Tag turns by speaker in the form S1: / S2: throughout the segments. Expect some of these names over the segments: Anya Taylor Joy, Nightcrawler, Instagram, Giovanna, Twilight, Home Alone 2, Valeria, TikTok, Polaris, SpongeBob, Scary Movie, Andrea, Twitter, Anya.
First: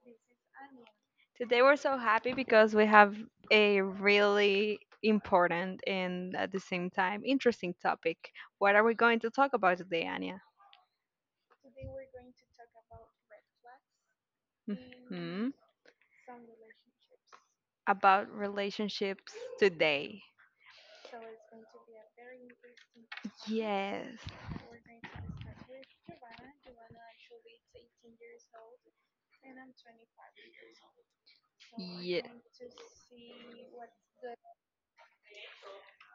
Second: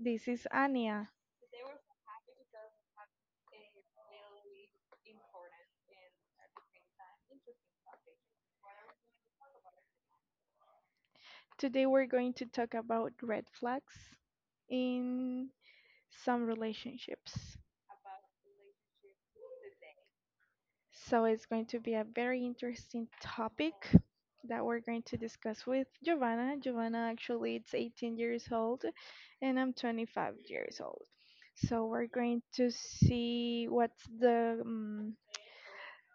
S1: this is Anya.
S2: today we're so happy because we have a really important and at the same time interesting topic. What are we going to talk about today, Anya?
S1: Today we're going to talk about red flags in
S2: Mhm.
S1: some relationships.
S2: About relationships today.
S1: So it's going to be a very interesting topic
S2: Yes.
S1: that we're going to discuss with Giovanna. Giovanna actually is 18 years old and I'm 25 years old. So we're
S2: Ye-
S1: going to see what's the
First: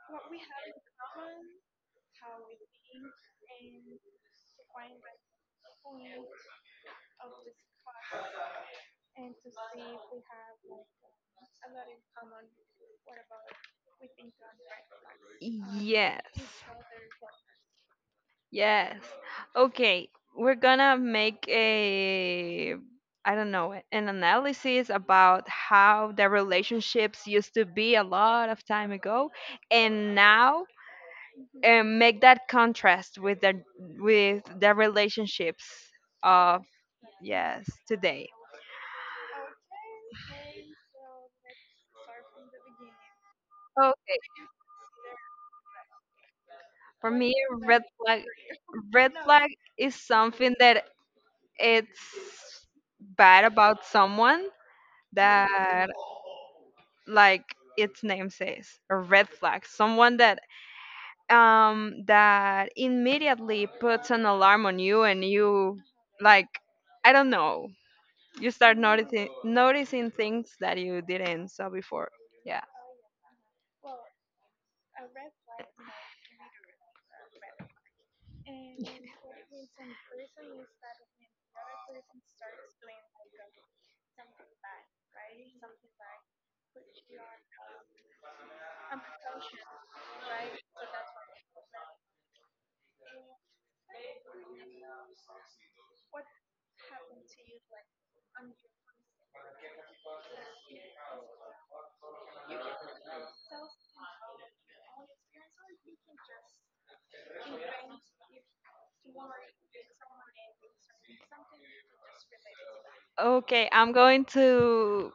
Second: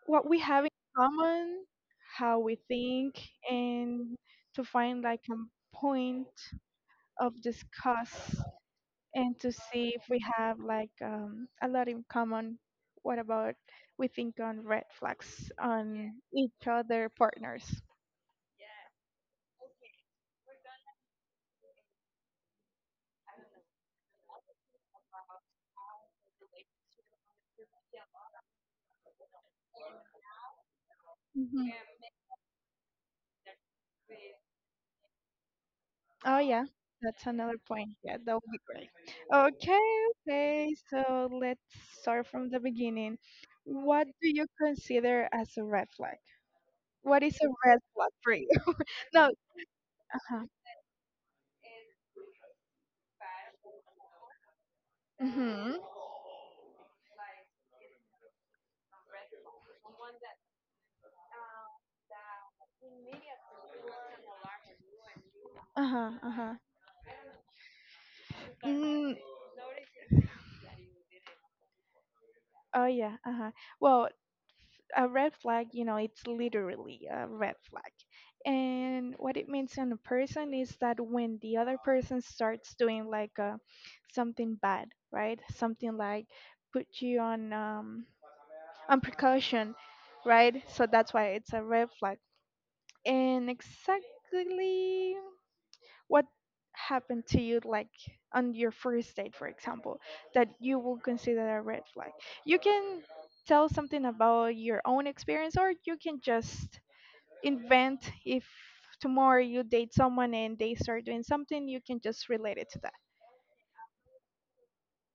S1: what we have in common, how we think, and to find like a point of discuss and to see if we have like a lot in common. What about we think on red flags on
S2: Yes.
S1: each other partners?
S2: Yes. Okay. We're gonna make a, I don't know, an analysis about how the relationships used to be a lot of time ago, and now,
S1: Hmm.
S2: and make that contrast with the relationships
S1: Oh
S2: of
S1: yeah, that's another
S2: yes
S1: point. Yeah,
S2: today.
S1: that would be great. Okay, okay. So let's start from the beginning. What
S2: Okay.
S1: do you consider as a red flag?
S2: For
S1: What
S2: me,
S1: is a red
S2: red
S1: flag
S2: flag,
S1: for you?
S2: red
S1: No.
S2: flag is
S1: Uh-huh.
S2: something that it's bad about someone
S1: Mhm.
S2: that like its name says, a red flag, someone that that immediately puts an alarm on you and you
S1: Uh-huh. Uh-huh.
S2: like I don't know, you start
S1: Mm,
S2: noticing things that you didn't saw before. Yeah.
S1: oh yeah, uh-huh. Well, a red flag, it's literally a red flag. And what it means on a person is that when the other person starts doing like something bad, right? Something like put you on precaution, right? So that's why it's a red flag. And exactly what happened to you like on your first date, for example, that you will consider a red flag. You can tell something about your own experience, or you can just invent. If tomorrow you date someone and they start doing something, you can just relate it to that.
S2: Okay, I'm going to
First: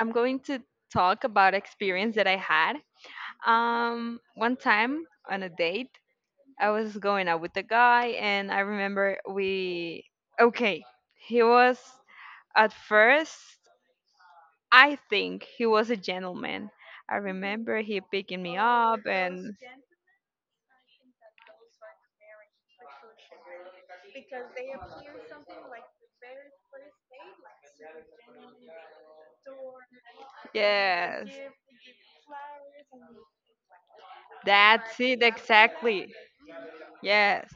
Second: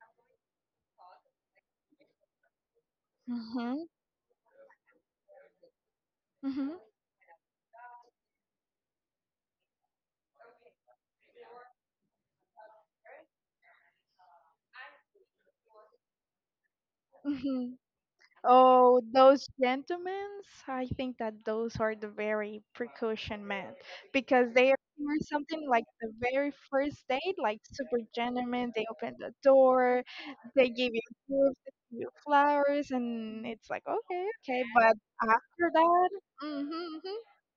S2: I'm going to talk about experience that I had.
S1: Mm-hmm.
S2: One time on a date, I was going out with a guy and I remember we okay, he was at first I think he was a gentleman. I
S1: Mm-hmm.
S2: remember he picking me up
S1: Oh, those
S2: and
S1: gentlemen! I think that those are the very precaution men because they appear something like the very first date, like super gentlemen. They open the door, they give you
S2: yes.
S1: food, they give you flowers, and it's like okay, okay. But
S2: That's it
S1: after that.
S2: exactly.
S1: Mm-hmm. Hmm.
S2: Yes.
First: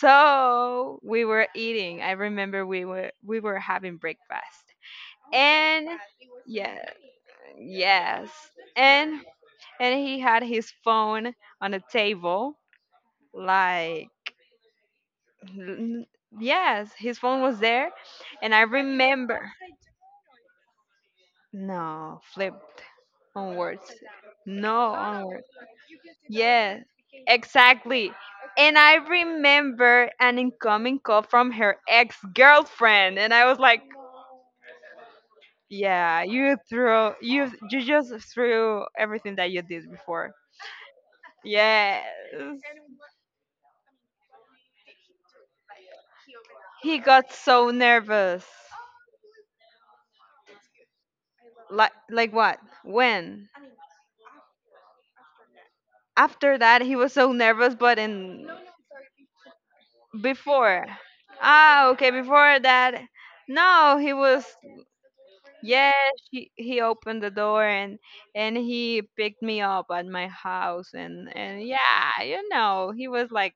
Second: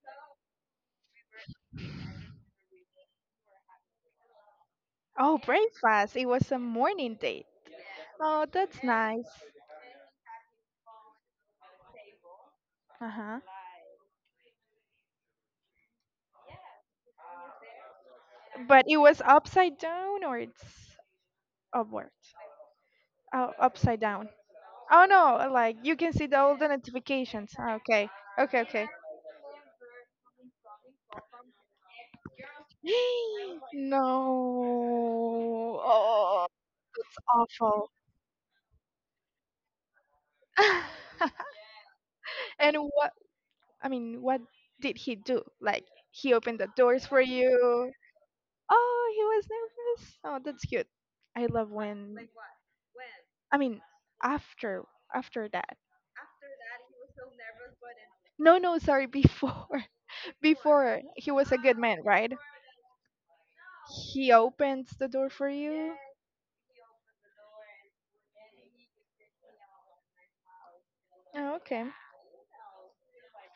S2: So we were eating. I remember we were having breakfast.
S1: Oh,
S2: And
S1: breakfast. It was a
S2: yeah,
S1: morning date.
S2: yes.
S1: Oh, that's
S2: And
S1: nice.
S2: and he had his phone on the table.
S1: Uh huh.
S2: Like, n- yes, his phone was there, and I
S1: But it was
S2: remember.
S1: upside down or it's
S2: No,
S1: upwards?
S2: flip
S1: Oh,
S2: onwards.
S1: upside down.
S2: No,
S1: Oh no,
S2: onward.
S1: like you can see the all the
S2: Yes,
S1: notifications. Ah, okay.
S2: exactly.
S1: Okay,
S2: And
S1: okay.
S2: I remember an incoming call from her ex-girlfriend, and I was like,
S1: No.
S2: "Yeah,
S1: Oh,
S2: you threw
S1: it's
S2: you
S1: awful.
S2: just threw everything that you did before." Yes.
S1: And what I mean, what did he do? Like he opened the
S2: He
S1: doors for
S2: got so
S1: you.
S2: nervous.
S1: Oh, he was nervous. Oh, that's cute. I love when
S2: Like what? When?
S1: I mean, after after that.
S2: After that he was so nervous but in
S1: No, no, sorry, before.
S2: before.
S1: Before he was a good
S2: Ah,
S1: man,
S2: okay,
S1: right?
S2: before that no he
S1: He
S2: was.
S1: opens the door for
S2: Yes,
S1: you.
S2: he opened the door and he picked me up at my house
S1: Oh,
S2: and
S1: okay.
S2: yeah, you know, he was like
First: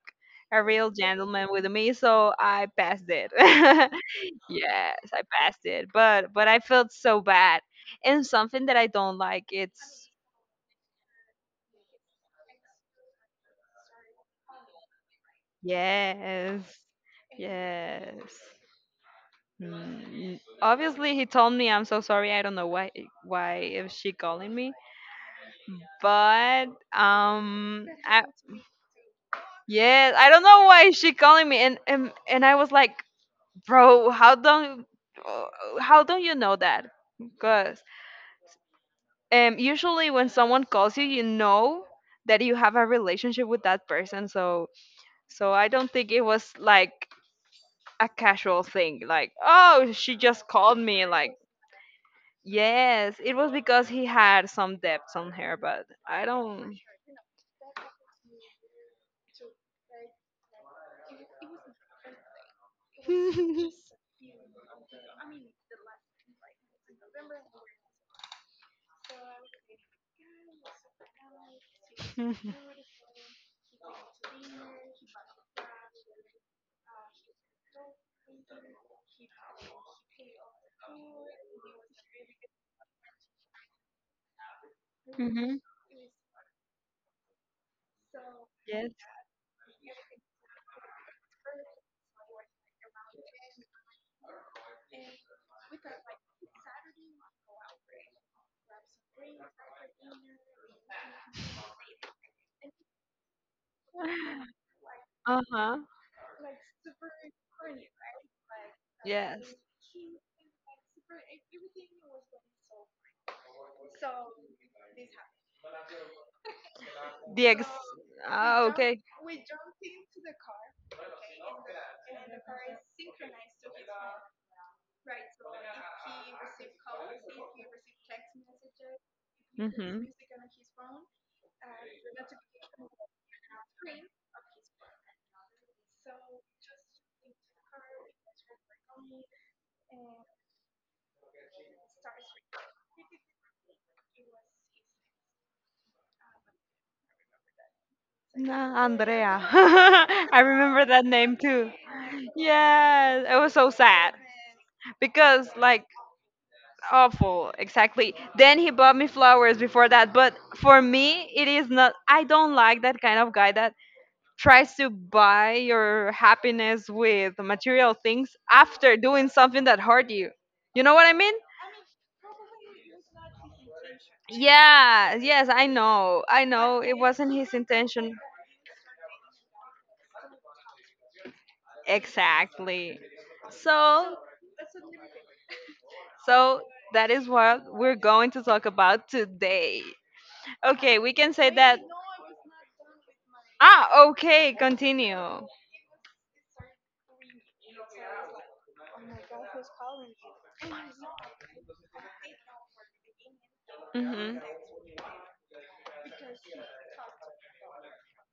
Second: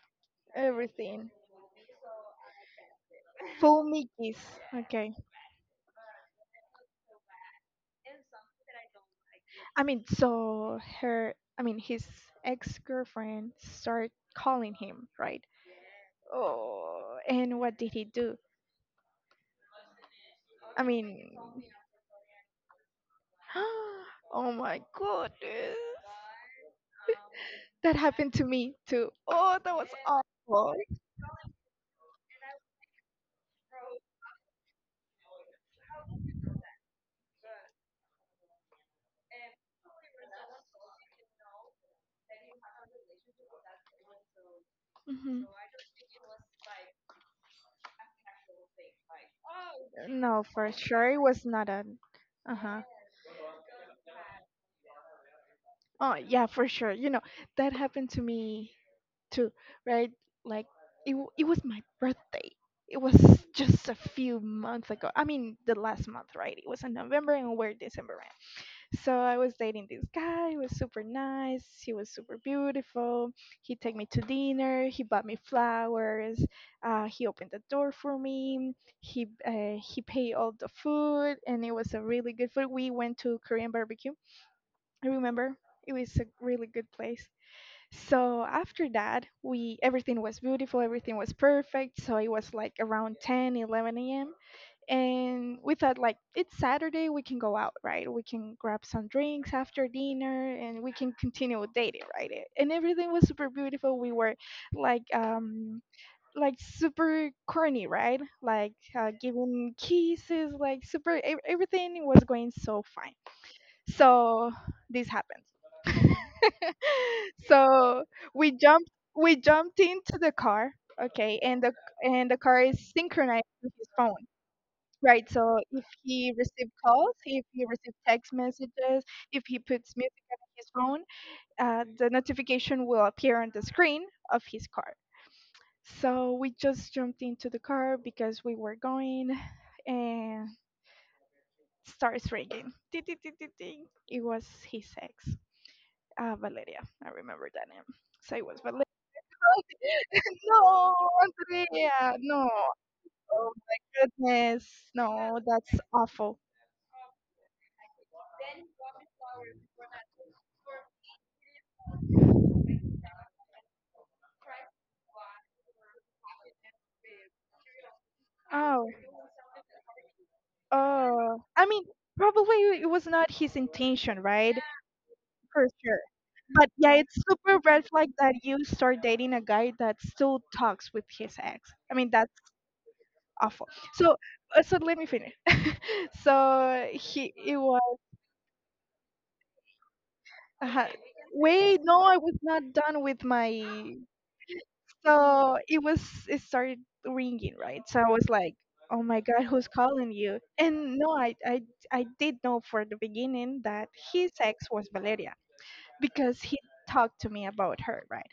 S2: a real
S1: Everything.
S2: gentleman with me, so I passed it.
S1: Full Mickey's.
S2: Yes,
S1: Okay.
S2: I passed it, but I felt so bad and something that I don't like
S1: I
S2: it's
S1: mean, so her, I mean, his ex girlfriend started calling him, right?
S2: yes
S1: Oh, and what did he
S2: yes.
S1: do?
S2: Mm,
S1: I
S2: obviously, he
S1: mean,
S2: told me I'm so sorry. I don't know why is she
S1: oh
S2: calling me,
S1: my goodness.
S2: but
S1: That
S2: I,
S1: happened to me too. Oh, that was
S2: yeah, I don't know
S1: awful.
S2: why is she calling me, and and I was like, bro, uh, how don't you know that? Because usually when someone calls you, you know that you have a relationship with that person. So
S1: Hmm.
S2: so I don't think it was like a casual thing, like oh, she
S1: No,
S2: just
S1: for
S2: called me,
S1: sure. It
S2: like.
S1: was not a. Uh huh.
S2: Yes, it was because he had some debts on her, but
S1: Oh,
S2: I
S1: yeah, for
S2: don't.
S1: sure. That happened to me too, right? Like it was my birthday. It was just a few months ago. I mean, the last month, right? It was in November and we're December, right? So I was dating this guy. He was super nice. He was super beautiful. He took me to dinner. He bought me flowers. He opened the door for me. He paid all the food, and it was a really good food. We went to Korean barbecue. I remember
S2: Hmm.
S1: it was a really good place. So after
S2: Yes.
S1: that, we everything was beautiful, everything was perfect. So it was like around 10 11 a.m., and we thought like it's Saturday, we can go out, right? We can grab some drinks after dinner and we can continue dating, right? And everything was super beautiful. We were like
S2: Uh huh.
S1: um like super corny, right? Like
S2: Yes.
S1: giving kisses, like super everything was going so fine. So this happened.
S2: The ex.
S1: So we
S2: Ah,
S1: jumped
S2: okay.
S1: we jumped into the car, okay, and the car is synchronized with his phone, right? So if he received calls, if he received text messages, if he puts
S2: Mm-hmm.
S1: music on his phone, the notification will appear on the screen of his car. So we just jumped into the car because we were going, and starts ringing. Ding, ding, ding, ding, ding. It was his ex. Ah, Valeria. I remember that name. So it was
S2: Nah,
S1: Valeria.
S2: Andrea. I remember
S1: No,
S2: that name too.
S1: Andrea. No.
S2: Yes, it was
S1: Oh
S2: so
S1: my
S2: sad
S1: goodness. No,
S2: because,
S1: that's
S2: like,
S1: awful.
S2: awful exactly, then he bought me flowers before that but for me it is not, I don't like that kind of guy that tries to buy your happiness with material things
S1: Oh.
S2: after doing something that hurt you, you know what I mean.
S1: Oh. I mean, probably it was not his intention, right?
S2: Yeah, yes, I
S1: For sure.
S2: know, I
S1: But
S2: know
S1: yeah,
S2: it
S1: it's
S2: wasn't his
S1: super red flag
S2: intention,
S1: that you start dating a guy that still talks with his ex. I mean, that's
S2: exactly.
S1: awful.
S2: So
S1: So, so let me finish.
S2: so
S1: So
S2: that is
S1: he it
S2: what we're
S1: was.
S2: going to talk about today.
S1: Uh,
S2: Okay, we can say that.
S1: Wait, no, I was not done with my.
S2: Ah, okay, continue.
S1: So it started ringing, right? So I was like, "Oh my God, who's calling you?" And no, I did know for the beginning that his
S2: Mhm.
S1: ex was Valeria, because he talked to me about her, right?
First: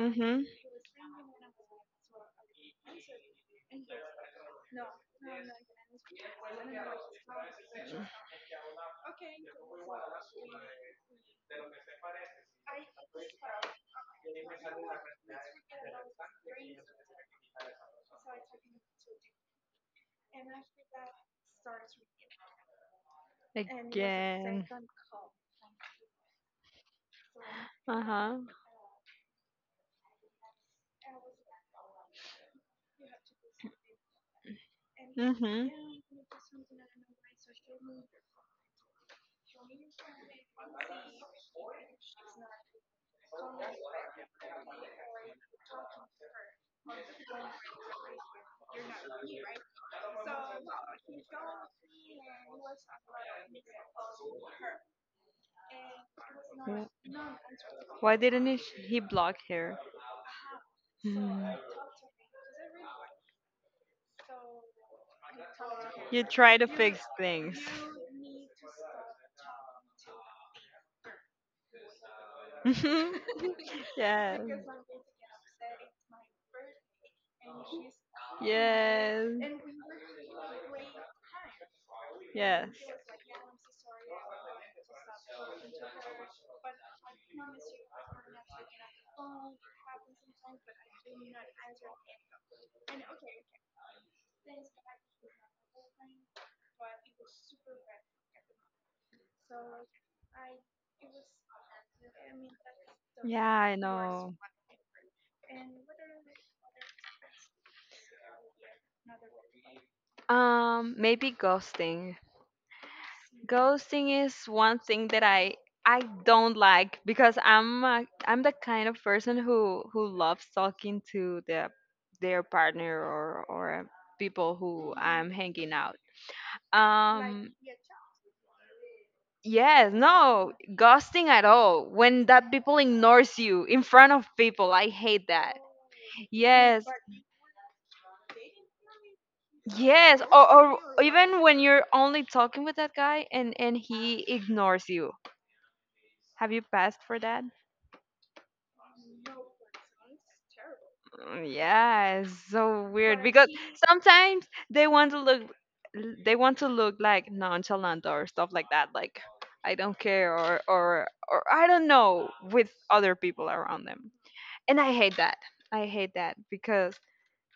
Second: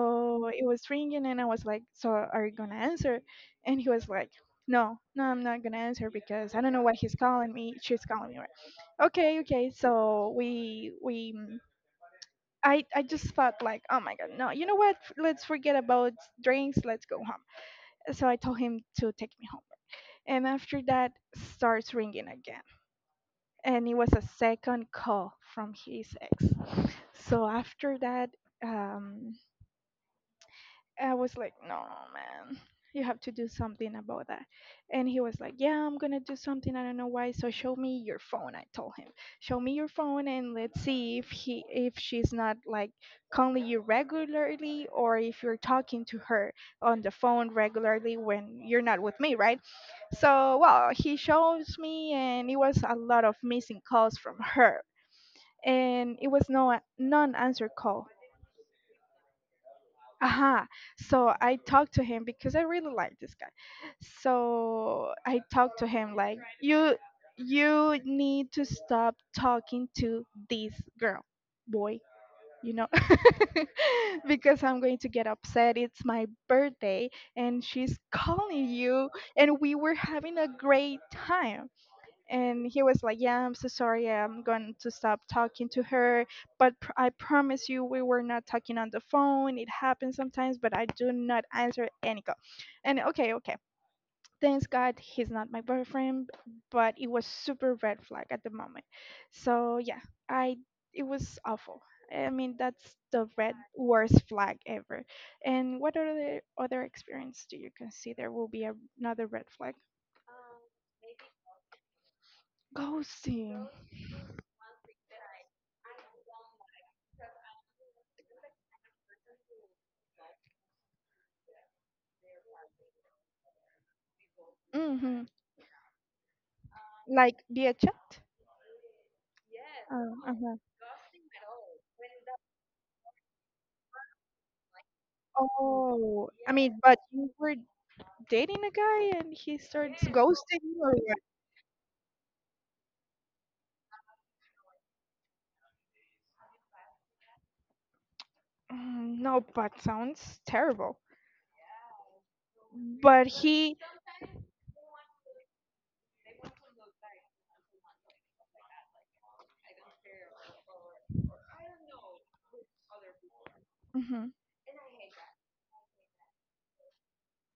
S2: Mhm.
S1: it was ringing, and I was like, "So are you gonna answer?" And he was like, "No, no, I'm not gonna answer because I don't know why he's calling me. She's calling me, right?" Okay, okay. So I just thought like oh my god no, you know what, let's forget about drinks, let's go home. So I told him to take me home, and after that starts ringing again, and it was a
S2: Again.
S1: second call from his ex. So after
S2: Uh
S1: that,
S2: huh.
S1: um I was like, no, man, you have to do something about that. And he was like,
S2: Mhm.
S1: yeah, I'm going to do something. I don't know why. So show me your phone. I told him, show me your phone and let's see if he, if she's not like calling you regularly or if you're talking to her on the phone regularly when you're not with me, right? So, well, he shows me and it was a lot of missing calls from her, and it was no
S2: Wh-
S1: non-answer call.
S2: Why didn't he block her?
S1: Aha. So I talked to him because I really like this guy. So I talked to him
S2: You
S1: like
S2: try to
S1: you
S2: fix things.
S1: you need to stop talking to this girl, boy, you know.
S2: Yes.
S1: Because I'm going to get upset. It's my birthday and she's calling you,
S2: Yes.
S1: and we were having a great time, and
S2: Yes.
S1: he was like yeah I'm so sorry, yeah, I'm going to stop talking to her, but I promise you we were not talking on the phone. It happens sometimes, but I do not answer any call. And okay, okay, thanks God he's not my boyfriend, but it was super red flag at the moment. So yeah, I it was awful. I mean, that's the red
S2: Yeah, I
S1: worst
S2: know.
S1: flag ever. And what other experience do you consider will be another red flag?
S2: Maybe ghosting.
S1: Ghosting.
S2: Ghosting is one thing that I don't like because I am the kind of person who loves talking to their partner or people who
S1: Hmm.
S2: I'm hanging out.
S1: Like
S2: um
S1: via chat?
S2: yes,
S1: Oh,
S2: no
S1: uh-huh.
S2: ghosting at all, when that people ignores you in front of people I hate that.
S1: Oh, I mean,
S2: Yes,
S1: but you were dating a guy and he starts
S2: yes,
S1: ghosting you or
S2: or
S1: what?
S2: even when you're only talking with that guy and he ignores you. Have you passed for that?
S1: Mm, no, but sounds terrible.
S2: Mm, yeah, it's so weird
S1: But
S2: because
S1: he,
S2: sometimes they want to look like nonchalant or stuff like that, like I don't care or or I don't know, with other people around them.
S1: hmm.
S2: And I hate that. I hate that because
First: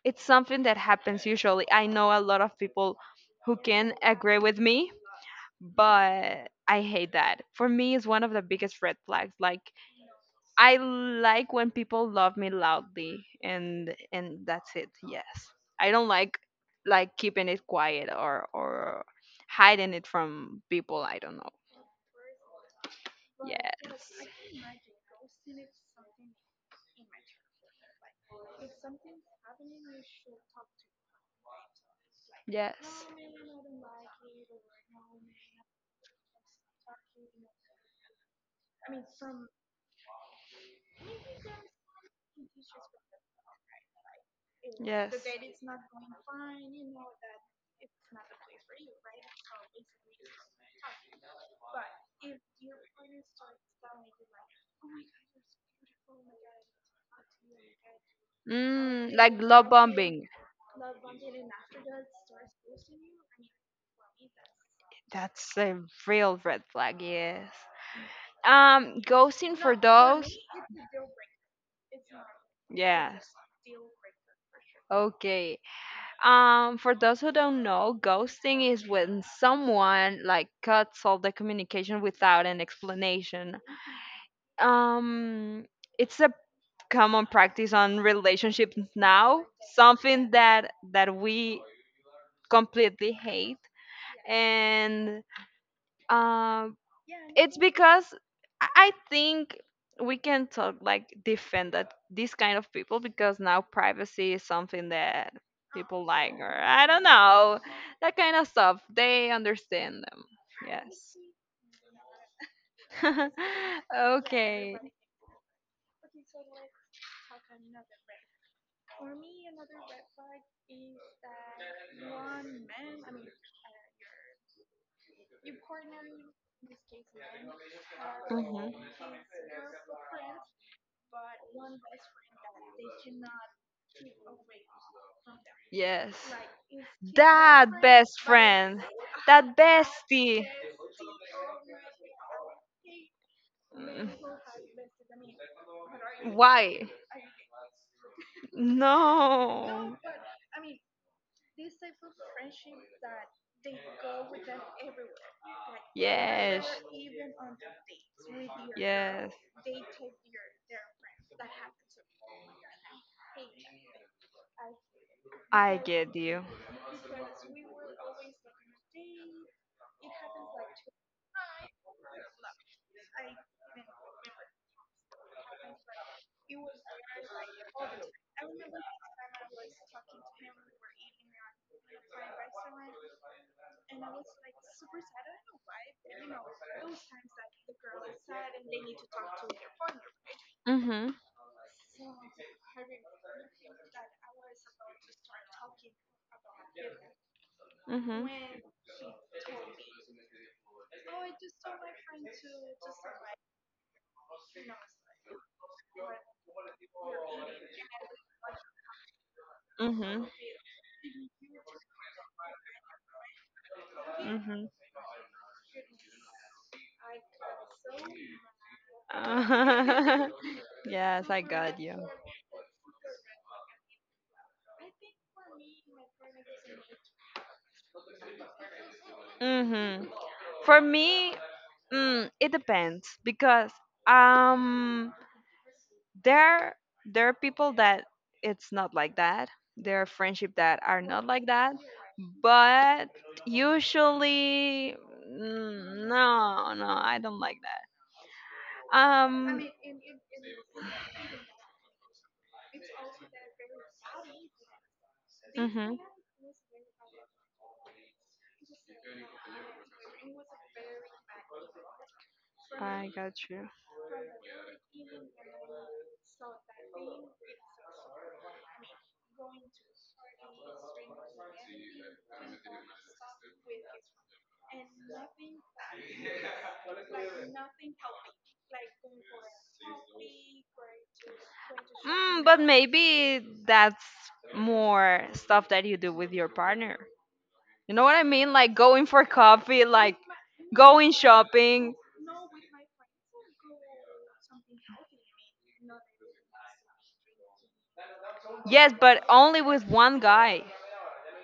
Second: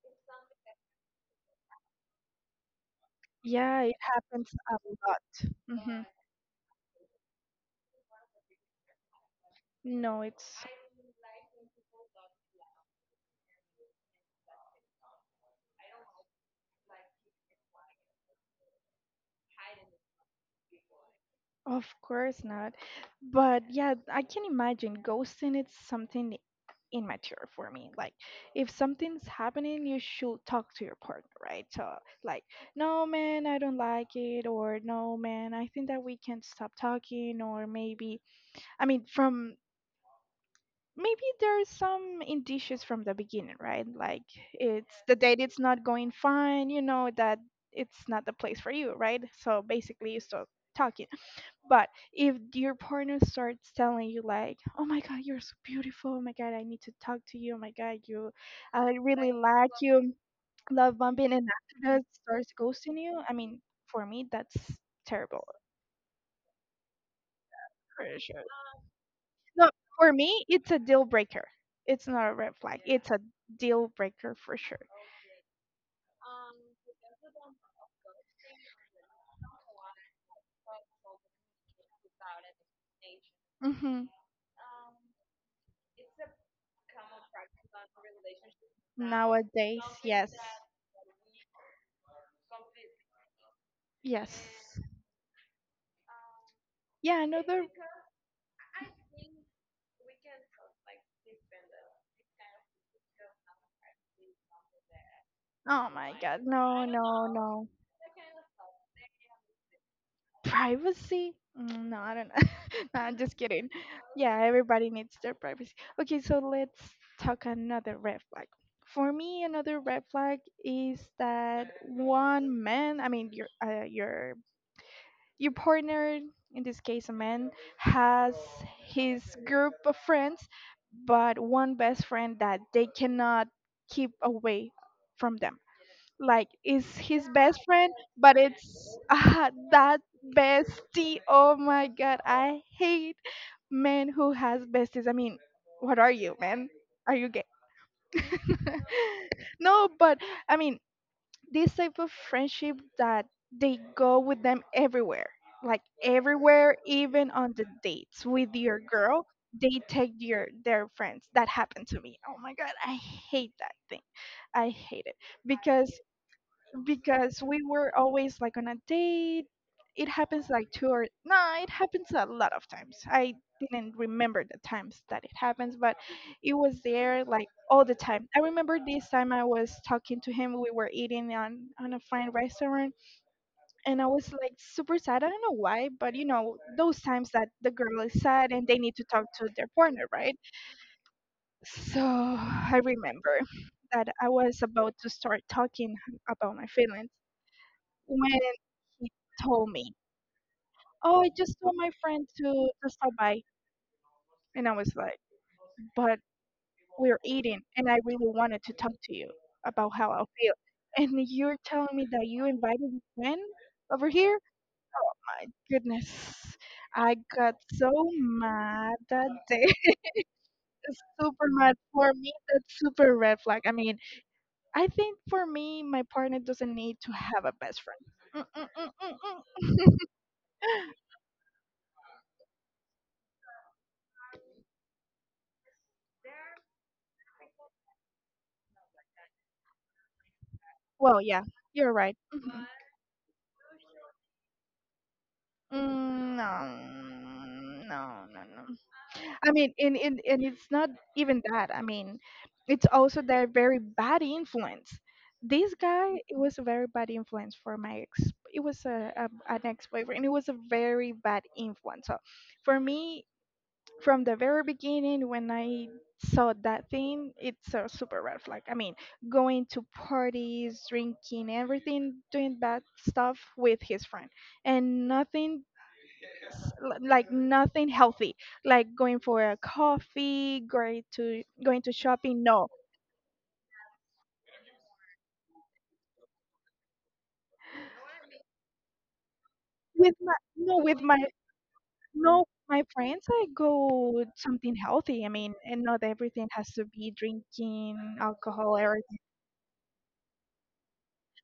S2: it's something that happens usually. I know a lot of people who
S1: Yeah,
S2: can
S1: it
S2: agree
S1: happens
S2: with
S1: a
S2: me,
S1: lot. Hmm.
S2: but I hate that. For me, it's one of the biggest red flags. Like
S1: No, it's.
S2: I like when people love me loudly and that's it. Yes. I don't like keeping it quiet or hiding it from people, I don't know.
S1: Of course not. But yeah, I
S2: Yes.
S1: can imagine ghosting it's something immature for me. Like if something's happening, you should talk to your partner, right? So like, no
S2: Yes.
S1: man, I don't like it, or no man, I think that we can stop talking, or maybe I mean from maybe there's some indicious from the beginning, right? Like it's
S2: Yes.
S1: the date, it's not going fine, you know that it's not the place for you, right? So basically you stop talking, but if your partner starts telling you like, "Oh my God, you're so beautiful. Oh my God, I need to talk to you. Oh my God, you, I
S2: Mm,
S1: really
S2: like love
S1: like you."
S2: bombing.
S1: Love bumping, and after that starts ghosting you. I mean, for me, that's terrible.
S2: That's a real red flag, yes.
S1: For sure.
S2: Um, ghosting
S1: No,
S2: for
S1: for
S2: those?
S1: me, it's a deal breaker. It's not a red flag. It's a
S2: Yes.
S1: deal breaker for sure.
S2: Okay. For those who don't know, ghosting is when someone like cuts all the communication without an explanation.
S1: Hmm.
S2: Um, it's a common practice on relationships now,
S1: Nowadays,
S2: something
S1: yes,
S2: that that we completely hate.
S1: yes.
S2: And um
S1: Yeah,
S2: it's
S1: another.
S2: because I think we can talk like defend that these kind of people because now privacy is something that
S1: Oh
S2: people
S1: my
S2: like
S1: God,
S2: or
S1: no,
S2: I don't
S1: no,
S2: know,
S1: no.
S2: that kind of stuff they understand them yes.
S1: Privacy? Mm, no, I don't know. No, I'm just kidding. Yeah,
S2: Okay.
S1: everybody needs their privacy. Okay, so let's talk another red flag. For me, another red flag is that one man, I mean your your partner, in this case a man, has
S2: Mhm.
S1: his group of friends, but one best friend that they cannot keep away from them,
S2: Yes,
S1: like is his best
S2: that
S1: friend,
S2: best
S1: but
S2: friend,
S1: it's
S2: that
S1: ah, that
S2: bestie.
S1: bestie. Oh my god, I hate
S2: Mm.
S1: men who has besties. I mean, what are you, man?
S2: Why?
S1: Are you gay? No,
S2: No.
S1: but I mean, this type of friendship that they go with them everywhere, like
S2: Yes.
S1: everywhere, even on the dates with your girl,
S2: Yes.
S1: they take your their friends. That happened to me. Oh my god, I hate that thing. I hate it
S2: I
S1: because
S2: get you.
S1: because we were always like on a date. It happens like two or no, it happens a lot of times. I didn't remember the times that it happens, but it was there like all the time. I remember this time I was talking to him. We were eating on a fine restaurant, and I was like super sad. I don't know why, but you know those times that the girl is sad and they need to talk to their partner, right?
S2: Mhm.
S1: So I remember that I was about to start talking about my feelings
S2: Mhm.
S1: when he told me, "Oh, I just told my friend to stop by," and I was like, "But we're eating, and I really wanted to talk to you about how I
S2: Mhm.
S1: feel, and you're telling me that you invited your friend over here."
S2: Mhm.
S1: My goodness, I got so mad that day. It's
S2: Yes, I
S1: super mad
S2: got you.
S1: for me. That's super red flag. I mean, I think for me, my partner doesn't need to have a best friend. Mm, mm, mm, mm,
S2: Mhm.
S1: mm.
S2: For me, mm, it depends because um there there are people that it's not like that, there are friendship that are
S1: Well,
S2: not
S1: yeah,
S2: like that,
S1: you're right. Mhm.
S2: but usually mm,
S1: No,
S2: no no I don't like that.
S1: mm, no, no, no. I
S2: um
S1: mean, and it's not even that. I mean, it's also that very bad influence. This
S2: mhm,
S1: guy, it was a very bad influence for my ex. It was a an ex boyfriend. It was a very bad influence. So, for
S2: I
S1: me,
S2: got you.
S1: from the very beginning, when I saw that thing, it's a super red flag. I mean, going to parties, drinking, everything, doing bad stuff with his friend, and nothing like nothing healthy, like going for a coffee, going to shopping.
S2: Mm, but
S1: No,
S2: maybe that's more stuff that you do with your partner, you know what I mean, like going for coffee
S1: with
S2: like
S1: my no, with
S2: going
S1: my
S2: shopping.
S1: no, my friends, I go with something healthy. I mean, and not everything has to be drinking alcohol
S2: Yes,
S1: or anything.
S2: but only with one guy.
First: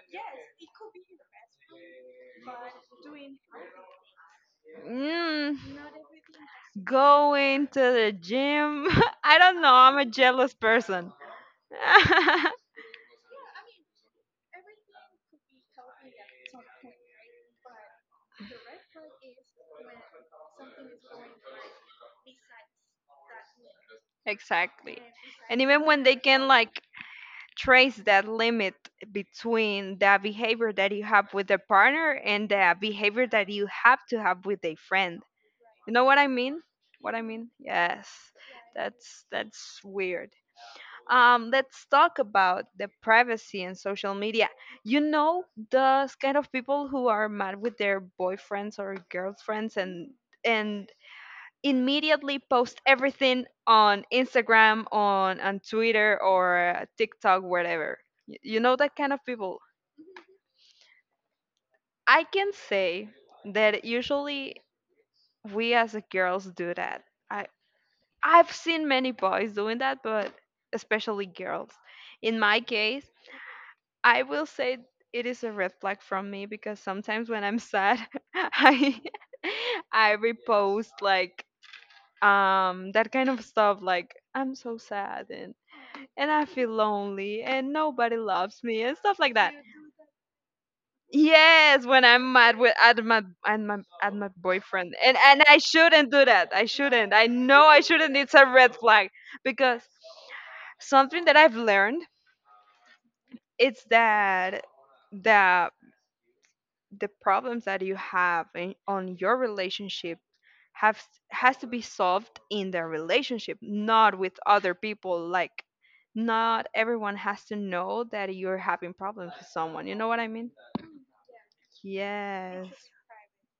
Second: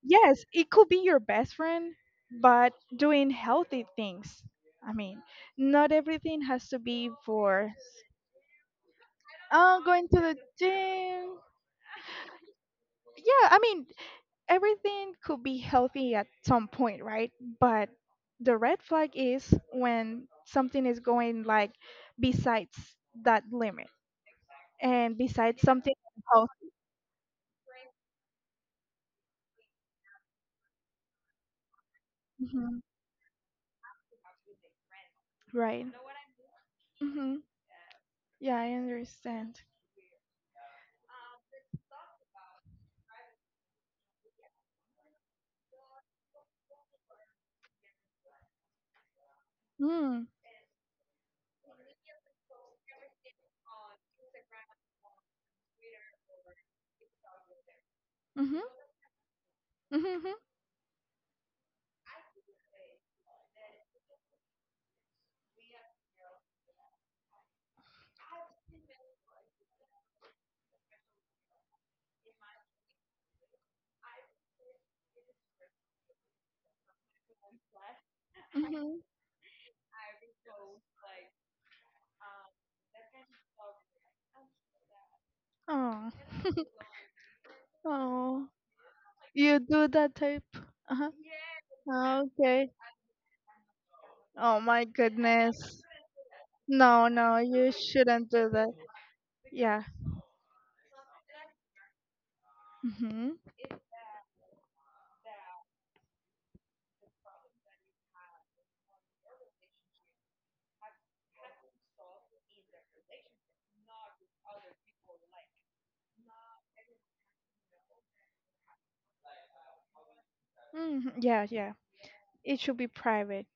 S1: Yes, it could be your best friend, but doing healthy things. I mean,
S2: Mm,
S1: not everything has to be
S2: going
S1: for
S2: to the gym. I don't know. I'm a
S1: going to the
S2: jealous person.
S1: gym. Yeah, I mean, everything could be healthy at some point, right? But the red flag is when something is going like besides that limit
S2: Exactly.
S1: and
S2: And
S1: besides
S2: even
S1: something
S2: when they can
S1: healthy.
S2: like trace that limit between the behavior that you have with a partner and the
S1: Hmm.
S2: behavior that you have to have with a friend.
S1: Right.
S2: You know what I mean? What I
S1: Hmm.
S2: mean? Yes.
S1: Yeah, I understand.
S2: That's weird. Let's talk about the privacy and social media. You know, those kind of people who are mad with their boyfriends or girlfriends
S1: Mm.
S2: and immediately post everything on Instagram, on Twitter or TikTok, whatever. You
S1: Mm-hmm.
S2: know that kind of people.
S1: Mm-hmm.
S2: I can say that usually we as girls do that. I I've seen many boys doing that, but especially girls. In my case. I will say it is a red flag from me because sometimes when I'm sad, I
S1: Mm-hmm.
S2: I repost like that kind of stuff like I'm so sad
S1: Oh.
S2: and I feel lonely and nobody
S1: Oh.
S2: loves me and stuff like that.
S1: You do that type. Uh-huh.
S2: Yes, when
S1: Ah,
S2: I'm mad
S1: okay.
S2: with at my
S1: Oh my
S2: boyfriend and I
S1: goodness.
S2: shouldn't do that. I
S1: No,
S2: shouldn't. I
S1: no,
S2: know
S1: you
S2: I shouldn't.
S1: shouldn't
S2: It's a
S1: do that.
S2: red flag because
S1: Yeah.
S2: something that I've learned
S1: Mm-hmm.
S2: it's that that the problems that you have in, on your relationship have has to be solved in the relationship, not with other people, like not everyone has to know that you're having problems with someone, you know what I mean.
S1: Mm-hmm. Yeah, yeah. It should
S2: Yes,
S1: be private.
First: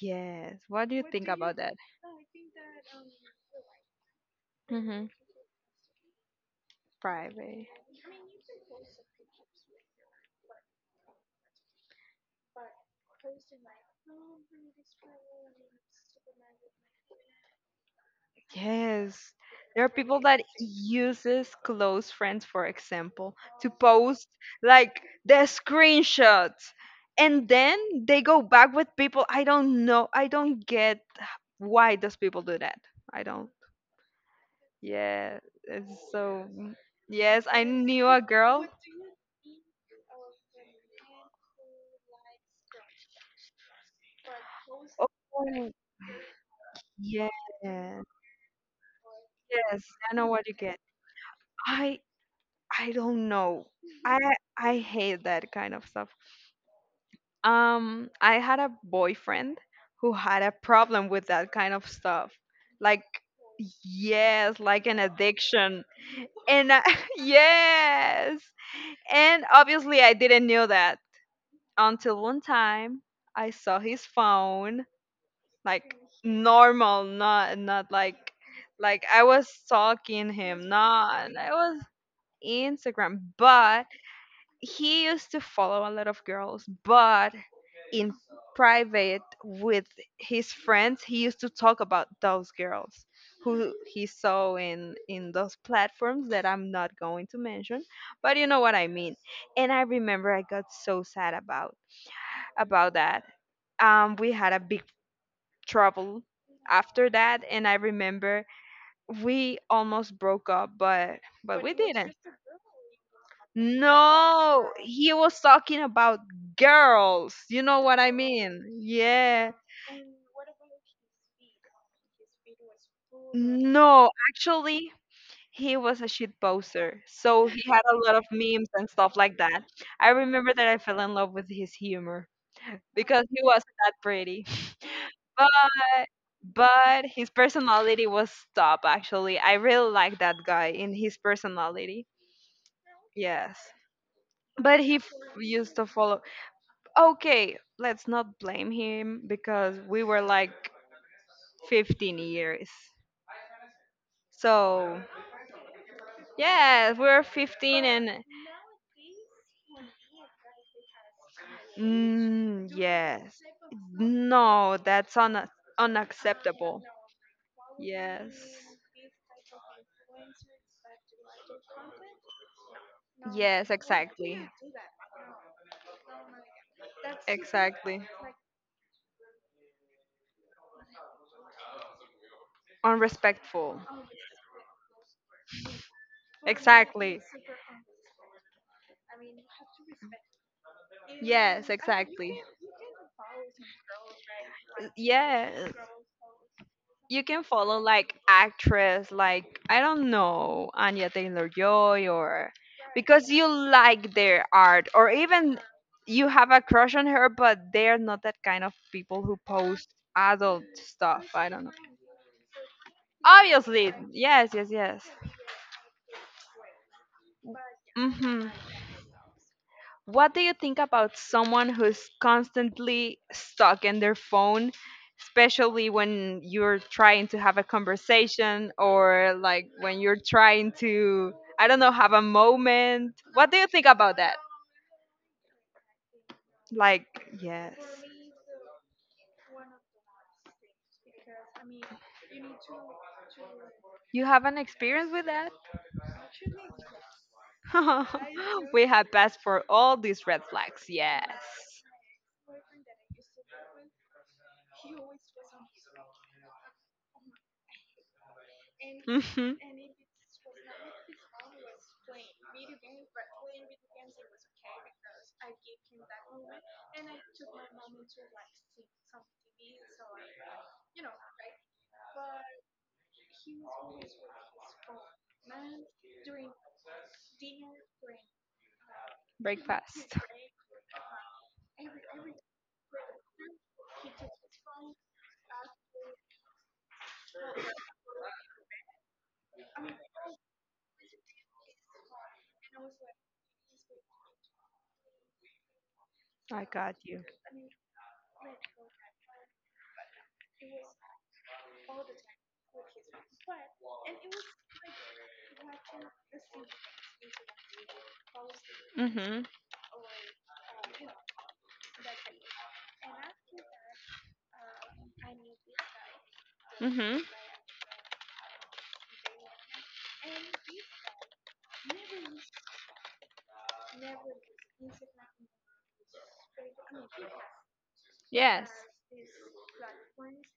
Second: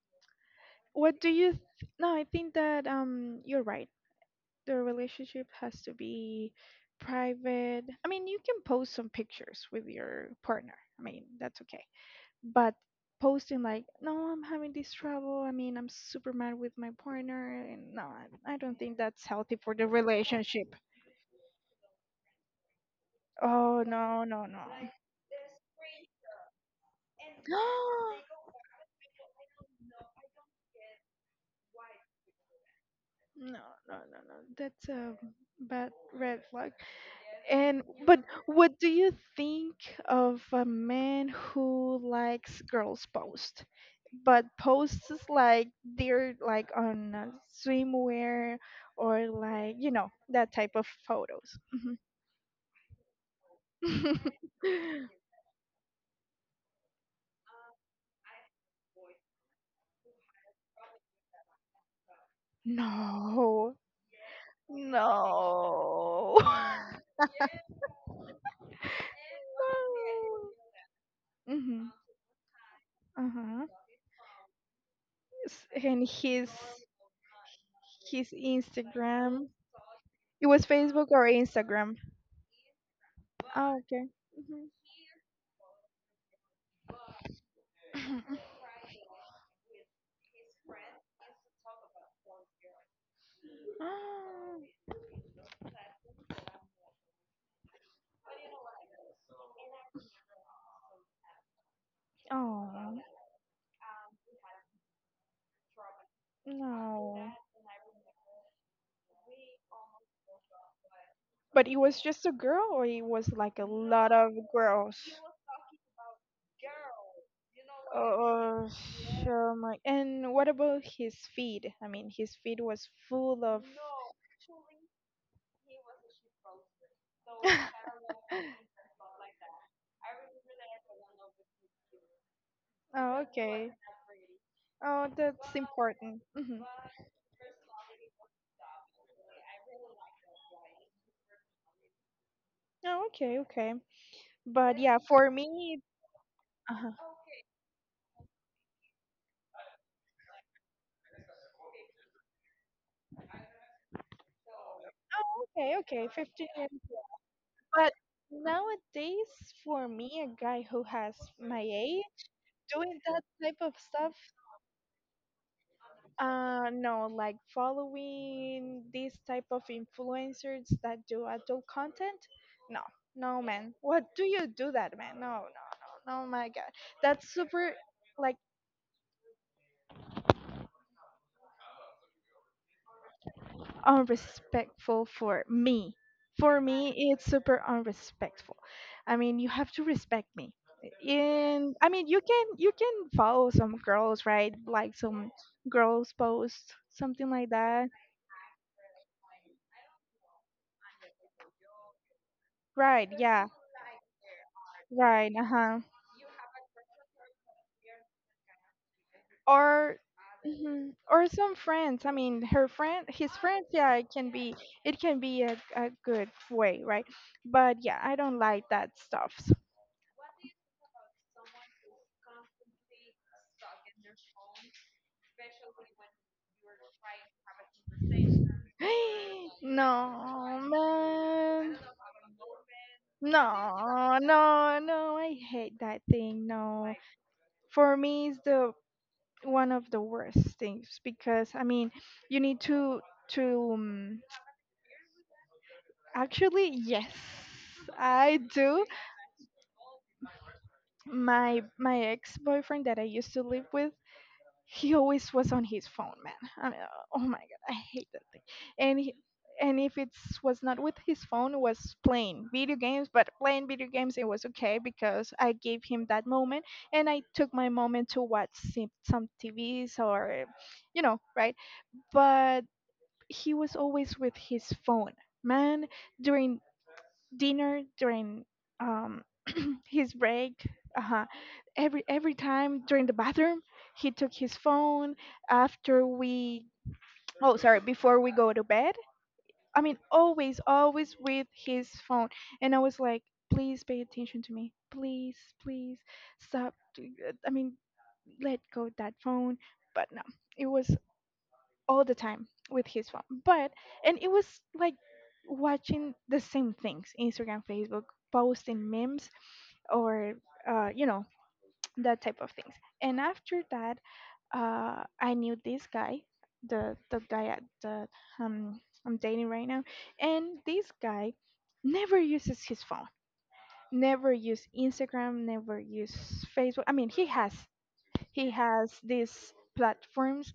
S2: yes, what do you
S1: What
S2: think
S1: do you?
S2: about that?
S1: No, I think that you're right. The
S2: Hmm,
S1: relationship has to be
S2: private.
S1: private. I mean, you can post some pictures with your partner. I mean, that's okay. But posting like, no, I'm having this trouble. I mean, I'm super mad with my partner, and no, I don't think that's
S2: Yes.
S1: healthy for
S2: There
S1: the
S2: are people that
S1: relationship.
S2: uses close friends, for example, to
S1: Oh no,
S2: post
S1: no, no.
S2: like their screenshots. And then they go back with people. I don't know. I don't get why those people do that. I don't.
S1: No, no, no, no. That's a
S2: Yeah.
S1: bad
S2: It's
S1: red
S2: so
S1: flag.
S2: mm, yes, I
S1: And
S2: knew a
S1: but
S2: girl.
S1: what do you think of a man who likes girls post, but posts
S2: Oh,
S1: like they're like on
S2: yes. Yes,
S1: swimwear or like
S2: I know what
S1: that
S2: you
S1: type
S2: get.
S1: of photos?
S2: I I don't know. I I hate that kind of stuff. I had a boyfriend who had a problem with that kind of stuff. Like
S1: No,
S2: yes, like an addiction.
S1: no.
S2: And I, yes. And obviously I didn't know that
S1: Mhm.
S2: until one time
S1: Uh
S2: I
S1: huh.
S2: saw his phone like
S1: And his
S2: normal, not not
S1: his
S2: like like I was
S1: Instagram.
S2: stalking
S1: It was
S2: him,
S1: Facebook or
S2: not I was
S1: Instagram.
S2: Instagram,
S1: Oh,
S2: but
S1: okay. Mhm.
S2: he used to follow a lot of girls, but in private with his friends, he used to talk about those girls who he saw in those platforms that I'm not going to mention, but you know what I mean. And I remember I got so sad about
S1: Oh,
S2: that. We had a big trouble after
S1: no.
S2: that, and I remember we almost broke up, but
S1: But
S2: we
S1: it was
S2: didn't.
S1: just a girl, or it was like a lot of
S2: No, he
S1: girls?
S2: was talking about girls. You know what I
S1: Oh,
S2: mean? Yeah.
S1: oh my. And what about his feed? I mean, his feed was full of.
S2: No, actually, he was a shit poster. So he had a lot of memes and stuff like that. I remember that I fell in love with his humor
S1: Oh,
S2: because he
S1: okay.
S2: wasn't that pretty.
S1: Oh,
S2: But
S1: that's important. Hmm.
S2: but his personality was top actually. I really like that guy in his personality.
S1: Oh, okay,
S2: Yes.
S1: okay. But
S2: but he
S1: yeah,
S2: f-
S1: for
S2: used
S1: me,
S2: to follow
S1: uh
S2: okay let's not blame him because we were like 15 years so
S1: Oh, okay, okay, 15 years.
S2: yeah we were 15
S1: But
S2: and
S1: nowadays, for me, a guy who has my age
S2: mm,
S1: doing
S2: yes
S1: that type of stuff,
S2: no that's unacceptable
S1: no, like
S2: yes
S1: following these type of influencers that do adult content, no, no,
S2: yes
S1: man. What do
S2: exactly
S1: you do that, man? No, no, no, no, my God, that's super.
S2: exactly
S1: Like
S2: unrespectful.
S1: unrespectful for me. For me,
S2: Exactly.
S1: it's super unrespectful. I mean, you have to respect me.
S2: Yes,
S1: And I mean, you
S2: exactly.
S1: can you can follow some girls, right? Like some
S2: Yeah,
S1: girls post
S2: you
S1: something
S2: can
S1: like
S2: follow
S1: that,
S2: like actress like I don't know Anya Taylor Joy or
S1: right?
S2: because you
S1: Yeah,
S2: like their art or
S1: right. Uh
S2: even
S1: huh.
S2: you have a crush on her but they're not that kind of people who post
S1: Or
S2: adult
S1: mhm,
S2: stuff.
S1: or
S2: I
S1: some
S2: don't know.
S1: friends. I mean, her friend, his friends.
S2: Obviously,
S1: Yeah, it can
S2: yes,
S1: be
S2: yes,
S1: it
S2: yes.
S1: can be a good way, right? But yeah, I don't
S2: Mhm.
S1: like that stuff.
S2: What do you think about someone who's constantly stuck in their phone, especially when you're trying to have a conversation or like
S1: No,
S2: when you're trying to, I
S1: man.
S2: don't know, have a moment? What do you think about
S1: No,
S2: that?
S1: no, no. I hate that thing. No.
S2: Like, yes.
S1: For me, it's the one of the worst things because I mean, you need to
S2: You have an experience with that?
S1: actually yes, I do.
S2: We have passed for all these red flags, yes.
S1: My ex-boyfriend that I used to live with, he always was on his phone, man. I mean, oh my god, I hate that thing. And he,
S2: Hmm.
S1: and if it was not with his phone, it was playing video games. But playing video games, it was okay because I gave him that moment, and I took my moment to watch some TVs or, right. But he was always with his phone, man. During dinner, during um,
S2: Break.
S1: his break. Uh-huh. Every time during the bathroom, he took his phone after we. Oh, sorry, before we go to bed. I mean, always, always with his phone. And I was like, please pay attention to me. Please, please
S2: I
S1: stop.
S2: got you.
S1: I mean, let go that phone. But no, it was all the time with his phone. But and it was like watching the same things: Instagram, Facebook, posting memes,
S2: Mhm.
S1: or uh, you know that type of things. And after that, I knew this guy, the
S2: Mhm.
S1: guy at the um I'm dating right now, and this guy never uses his phone. Never use Instagram, never use Facebook. I mean, he has he
S2: Yes.
S1: has these platforms,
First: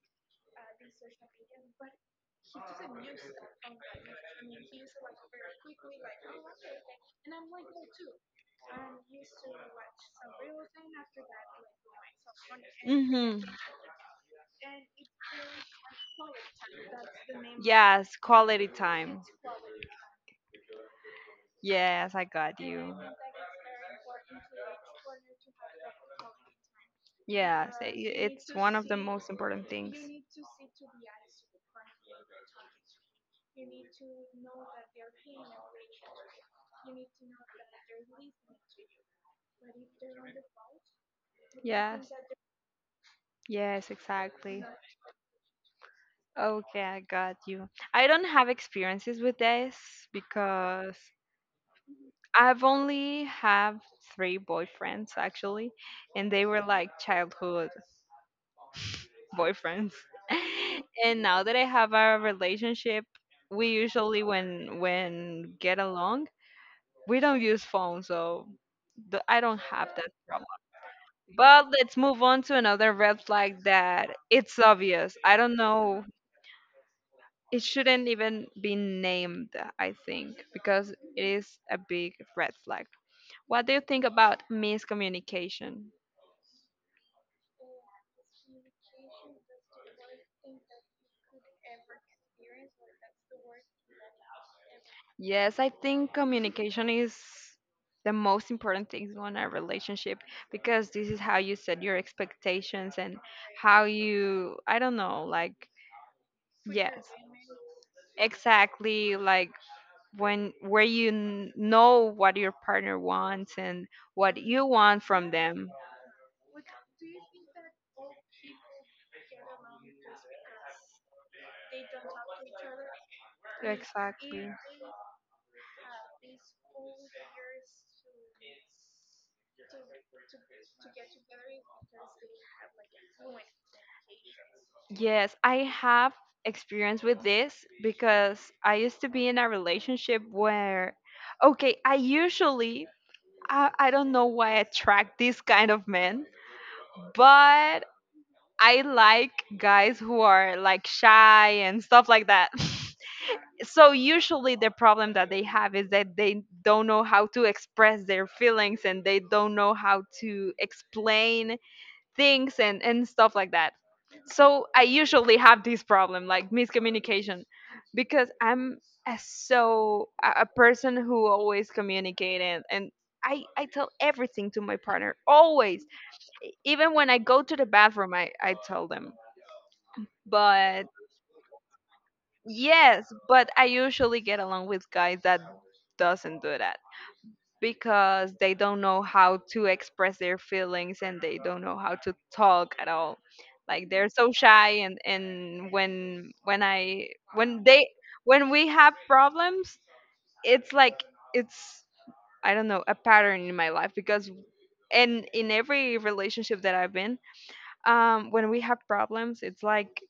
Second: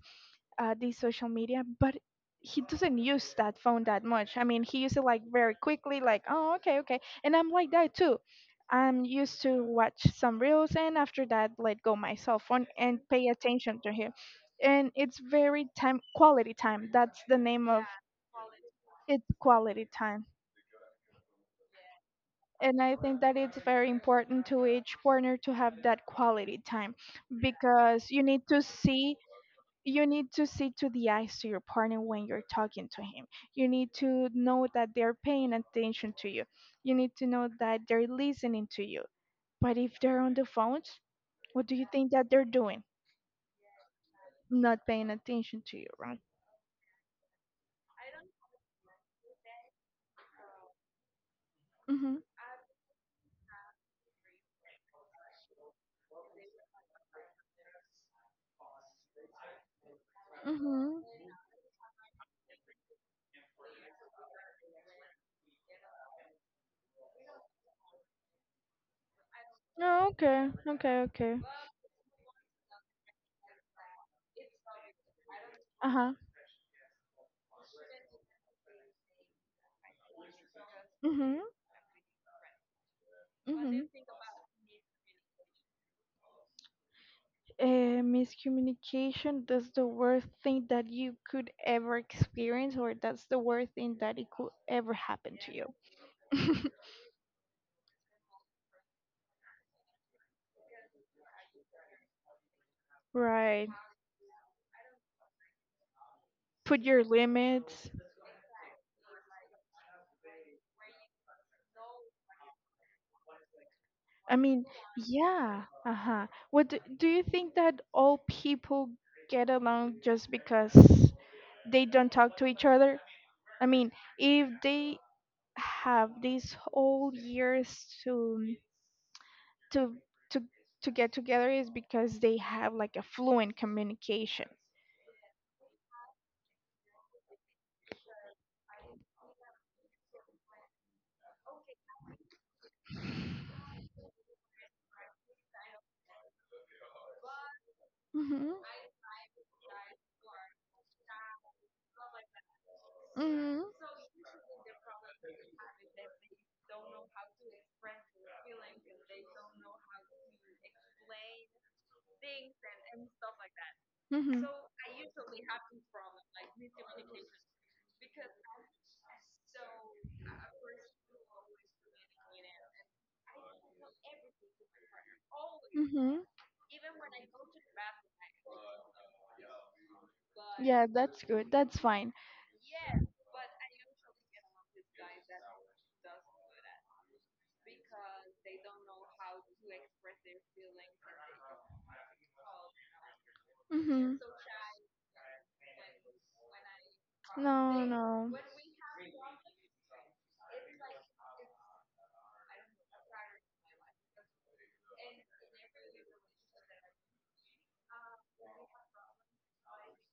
S1: these social media, but he doesn't use that phone that much. I mean, he uses it like very quickly, like, oh, okay, okay. And I'm like that too. I'm used to watch some reels and after that, let go my cell phone and pay
S2: Mhm.
S1: attention to him. And it's very time, quality time. That's the name of
S2: Yes, quality time.
S1: it, quality time.
S2: Yes, I got
S1: And
S2: you.
S1: I think that it's very important to each partner to have that quality time
S2: Yes, i- i-
S1: because you need
S2: it's
S1: to
S2: one of the
S1: see
S2: most important things.
S1: you need to see to the eyes to your partner when you're talking to him. You need to know that they're paying attention to you. You need to know that they're listening to you. But if they're on the phones, what do you
S2: Yes.
S1: think that they're doing?
S2: Yes, exactly.
S1: Not paying attention to you, right?
S2: Okay, I got you. I don't have experiences with this because
S1: Mhm.
S2: I've only have three boyfriends actually, and they were like childhood boyfriends.
S1: Mhm.
S2: And now that I have a relationship, we usually when get along, we don't use phones, so I don't have
S1: Oh,
S2: that problem.
S1: okay. Okay. Okay.
S2: But let's move on to another red flag that it's obvious. I don't
S1: Uh
S2: know,
S1: huh.
S2: it shouldn't even be named, I think, because it
S1: Mhm.
S2: is a big red flag. What do you
S1: Mhm.
S2: think about miscommunication?
S1: Miscommunication. That's the worst thing that you could ever experience, or that's the worst thing that it could ever happen to
S2: Yes,
S1: you.
S2: I think communication is the most important thing in a relationship, because this is how you set your expectations and
S1: Right.
S2: how you, I don't know, like,
S1: Put your
S2: yes,
S1: limits.
S2: exactly, like when where you know what your partner wants and
S1: I
S2: what
S1: mean,
S2: you want from
S1: yeah.
S2: them.
S1: Uh-huh. Do you think that all people get along just because they don't talk to each other? I mean, if
S2: Exactly.
S1: they have these whole years to to to get together is because they have like a fluent communication.
S2: Yes, I have experience with this because I used to be in a relationship where, okay, I usually, I don't know why I attract these kind of men, but
S1: Mhm.
S2: I like guys who are like shy and stuff like that.
S1: Mhm.
S2: So usually the problem that they have is that they don't know how to express their feelings, and they don't know how to explain things, and stuff like that.
S1: Mhm.
S2: So I usually have this problem, like miscommunication, because I'm a, so a person who always communicate, and I tell everything to my partner always.
S1: Mm-hmm.
S2: Even when I go to the bathroom, I tell them.
S1: Yeah,
S2: But
S1: that's good. That's fine.
S2: yes, but I usually get along with guys that doesn't do that because they don't know how to express their feelings, and they don't know how to talk at all. Like
S1: Mm-hmm.
S2: they're so shy, and when I when
S1: No,
S2: they
S1: no.
S2: when we have problems, it's like, it's I don't know, a pattern in my life. Because and in every relationship that I've been, when we have problems, it's like,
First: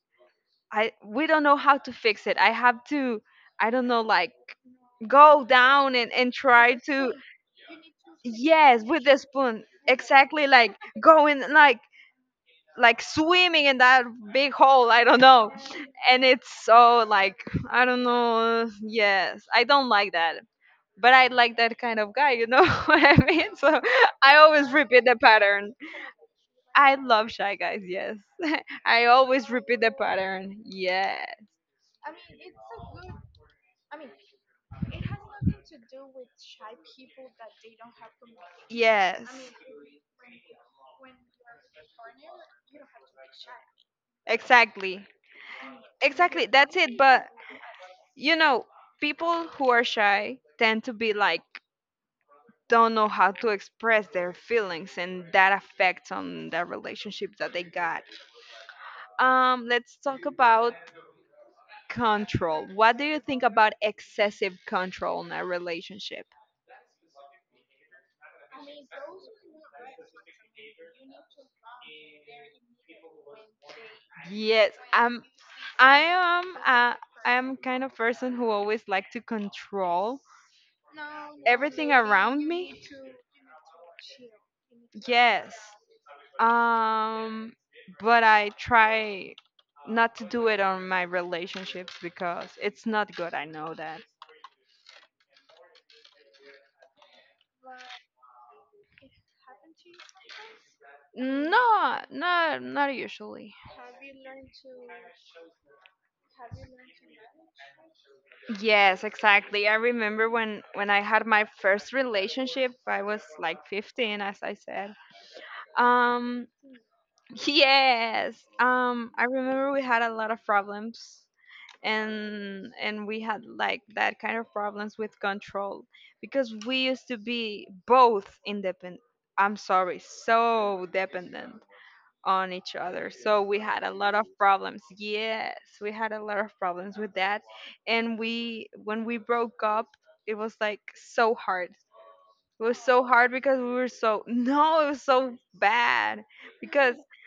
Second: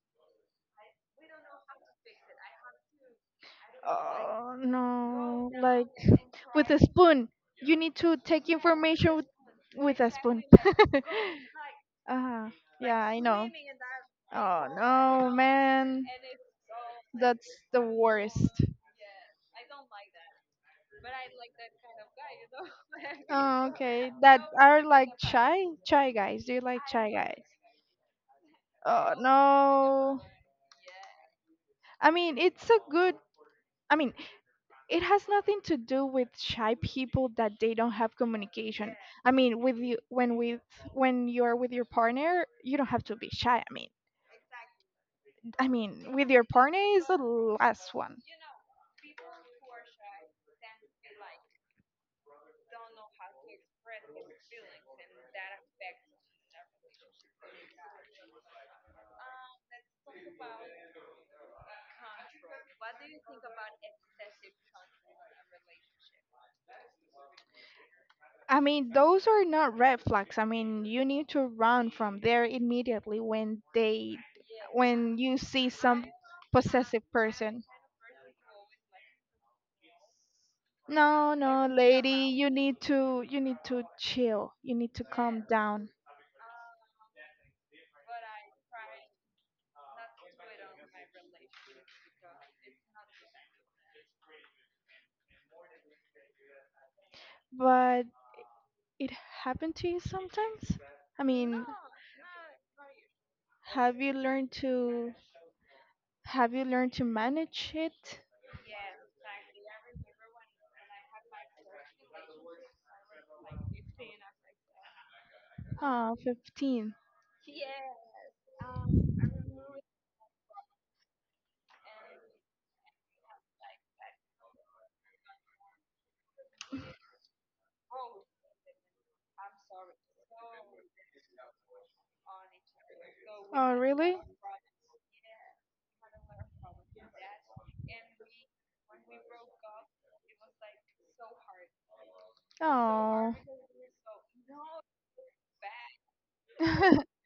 S2: I we don't know how to fix it. I have to, I don't know, like,
S1: Oh,
S2: go
S1: no. Like
S2: down, and
S1: with
S2: try
S1: a
S2: to.
S1: spoon. You need to take
S2: Yes, with
S1: information
S2: the
S1: with,
S2: spoon.
S1: with a spoon.
S2: Exactly, like going like
S1: Uh-huh.
S2: like
S1: Yeah, I know.
S2: swimming in that big
S1: Oh,
S2: hole, I don't
S1: no,
S2: know.
S1: man.
S2: And it's so like,
S1: That's the
S2: I don't
S1: worst.
S2: know. Yes, I don't like that. But I like that kind of guy, you know what I mean?
S1: Oh,
S2: So
S1: okay.
S2: I
S1: That
S2: always
S1: are
S2: repeat
S1: like
S2: the
S1: shy,
S2: pattern.
S1: shy guys. Do you like
S2: I
S1: shy
S2: love
S1: guys?
S2: shy guys, yes. I
S1: Oh
S2: always repeat the
S1: no.
S2: pattern. Yes.
S1: I mean, it's a good. I mean, it has nothing to do with shy people that they don't have communication.
S2: Yes.
S1: I mean, with you when with when you're with your partner, you don't have to be shy. I mean,
S2: Exactly.
S1: I mean, with your
S2: Exactly. That's
S1: partner
S2: it.
S1: is the
S2: But
S1: last one.
S2: you know, people who are shy tend to be like, don't know how to express their feelings, and that affects on the relationship that they got. Let's talk about control. What do you think about excessive control in a relationship?
S1: I mean, those are not red flags. I mean, you need to run from there immediately when they
S2: Yes.
S1: when you see
S2: I
S1: some
S2: am,
S1: possessive
S2: I am
S1: person.
S2: kind of person who always like to control
S1: No, no,
S2: everything
S1: lady,
S2: around
S1: you
S2: me.
S1: need to you need to chill. You need to calm
S2: Yes.
S1: down.
S2: Um, but I try not to do it on my relationships because it's not good. I know that.
S1: But it happened to you sometimes? I mean,
S2: No, not usually.
S1: have you learned to have you learned to manage it?
S2: Yes, exactly. I remember when I had my first relationship, I was like 15, as I said.
S1: Ah,
S2: Um
S1: 15.
S2: yes. I remember we had a lot of problems, and we had like that kind of problems with control, because we used to be both independent, I'm sorry, so dependent on each other. So we
S1: Oh,
S2: had a lot
S1: really?
S2: of problems. Yes, we had a lot of problems with that. And we when we broke up, it was like so hard. It was so hard,
S1: Oh.
S2: because we were so, no, it was so bad, because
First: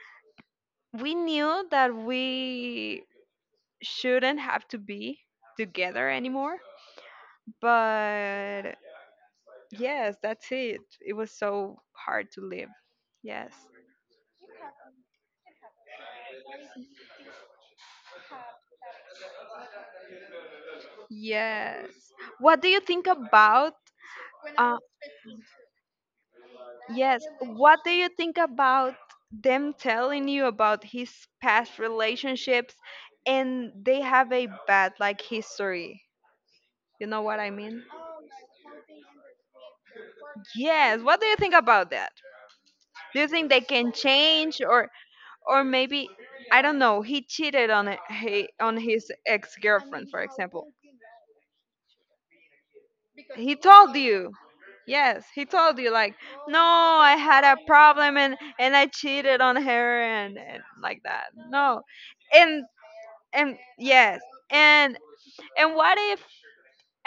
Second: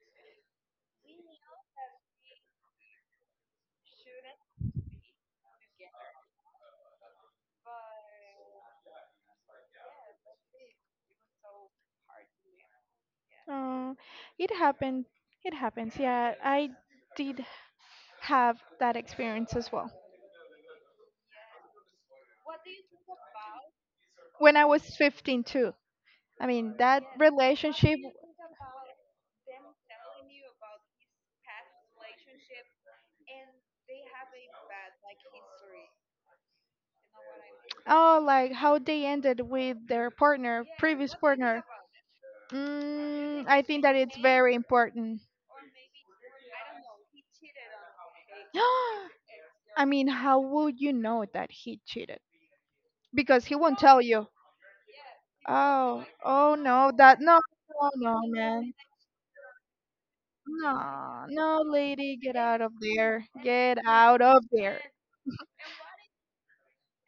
S2: we knew that we shouldn't have to be together anymore. But yes, that's it. It was so hard to live. Yes.
S1: Oh, it happened. It happens. Yeah, I did have that experience as well.
S2: Yes. What do you think about?
S1: When I
S2: uh
S1: was 15 too. I mean, that
S2: yes, what do
S1: relationship,
S2: you think about them telling you about his past relationships, and they have a bad like history? You know what I mean?
S1: oh, like how they ended with their partner,
S2: Yes,
S1: previous
S2: what do you think
S1: partner.
S2: about that? Do you
S1: Mm,
S2: think
S1: I
S2: they
S1: think
S2: can
S1: that it's very
S2: change, or
S1: important.
S2: or maybe, I don't know, he cheated on on his
S1: I mean,
S2: ex-girlfriend, for
S1: how
S2: example?
S1: would you know that he cheated? Because he
S2: He
S1: won't
S2: told
S1: tell you.
S2: you. Yes, he told you,
S1: Oh,
S2: like,
S1: oh
S2: no,
S1: no,
S2: I
S1: that no,
S2: had a
S1: no,
S2: problem,
S1: no,
S2: and
S1: man.
S2: and I cheated on her, and like
S1: No,
S2: that.
S1: no,
S2: No.
S1: lady, get out
S2: and
S1: of there.
S2: and
S1: Get
S2: yes,
S1: out of there.
S2: and and what if,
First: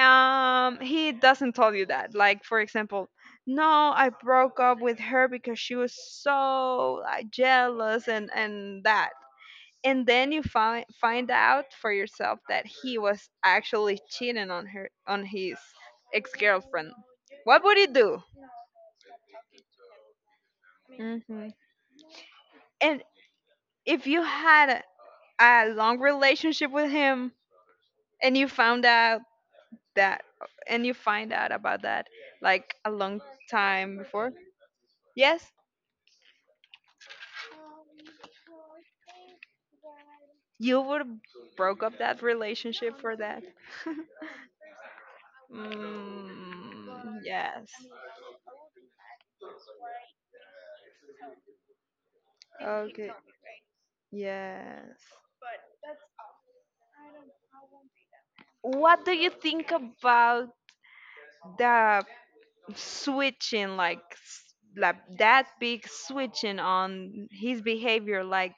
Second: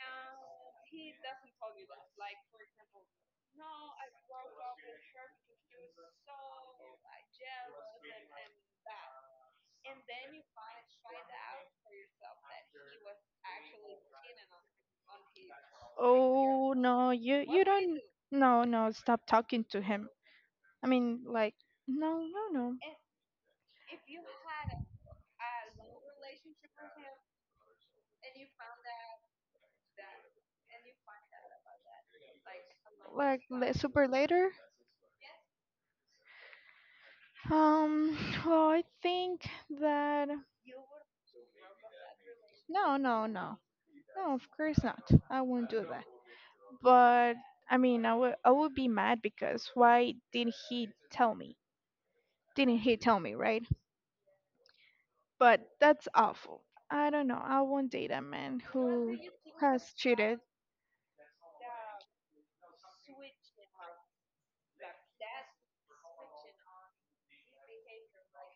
S2: he doesn't tell you that, like, for example, no, I broke up with her because she was so, like, jealous, and that, and then you find out for yourself that he was actually cheating on her, on his
S1: Oh
S2: ex-girlfriend?
S1: no, you
S2: What would you
S1: don't.
S2: do?
S1: No, no, stop talking to him. I mean,
S2: Hmm.
S1: like, no, no, no.
S2: And if you had a long relationship with him, and you found out that and you find out about that like a long
S1: Like
S2: time
S1: super
S2: before.
S1: later.
S2: Yes.
S1: Um, well, I think that
S2: You would have broke up that
S1: no,
S2: relationship for
S1: no,
S2: that?
S1: no, no. Of course not. I won't do that.
S2: Mm,
S1: But
S2: yes.
S1: I mean, I would be mad because why did he tell me? Didn't he
S2: Okay.
S1: tell me, right?
S2: Yes.
S1: But that's awful. I don't know. I won't date a man
S2: What do
S1: who
S2: you think
S1: has cheated.
S2: about the switching, like like that big switching on his behavior? Like,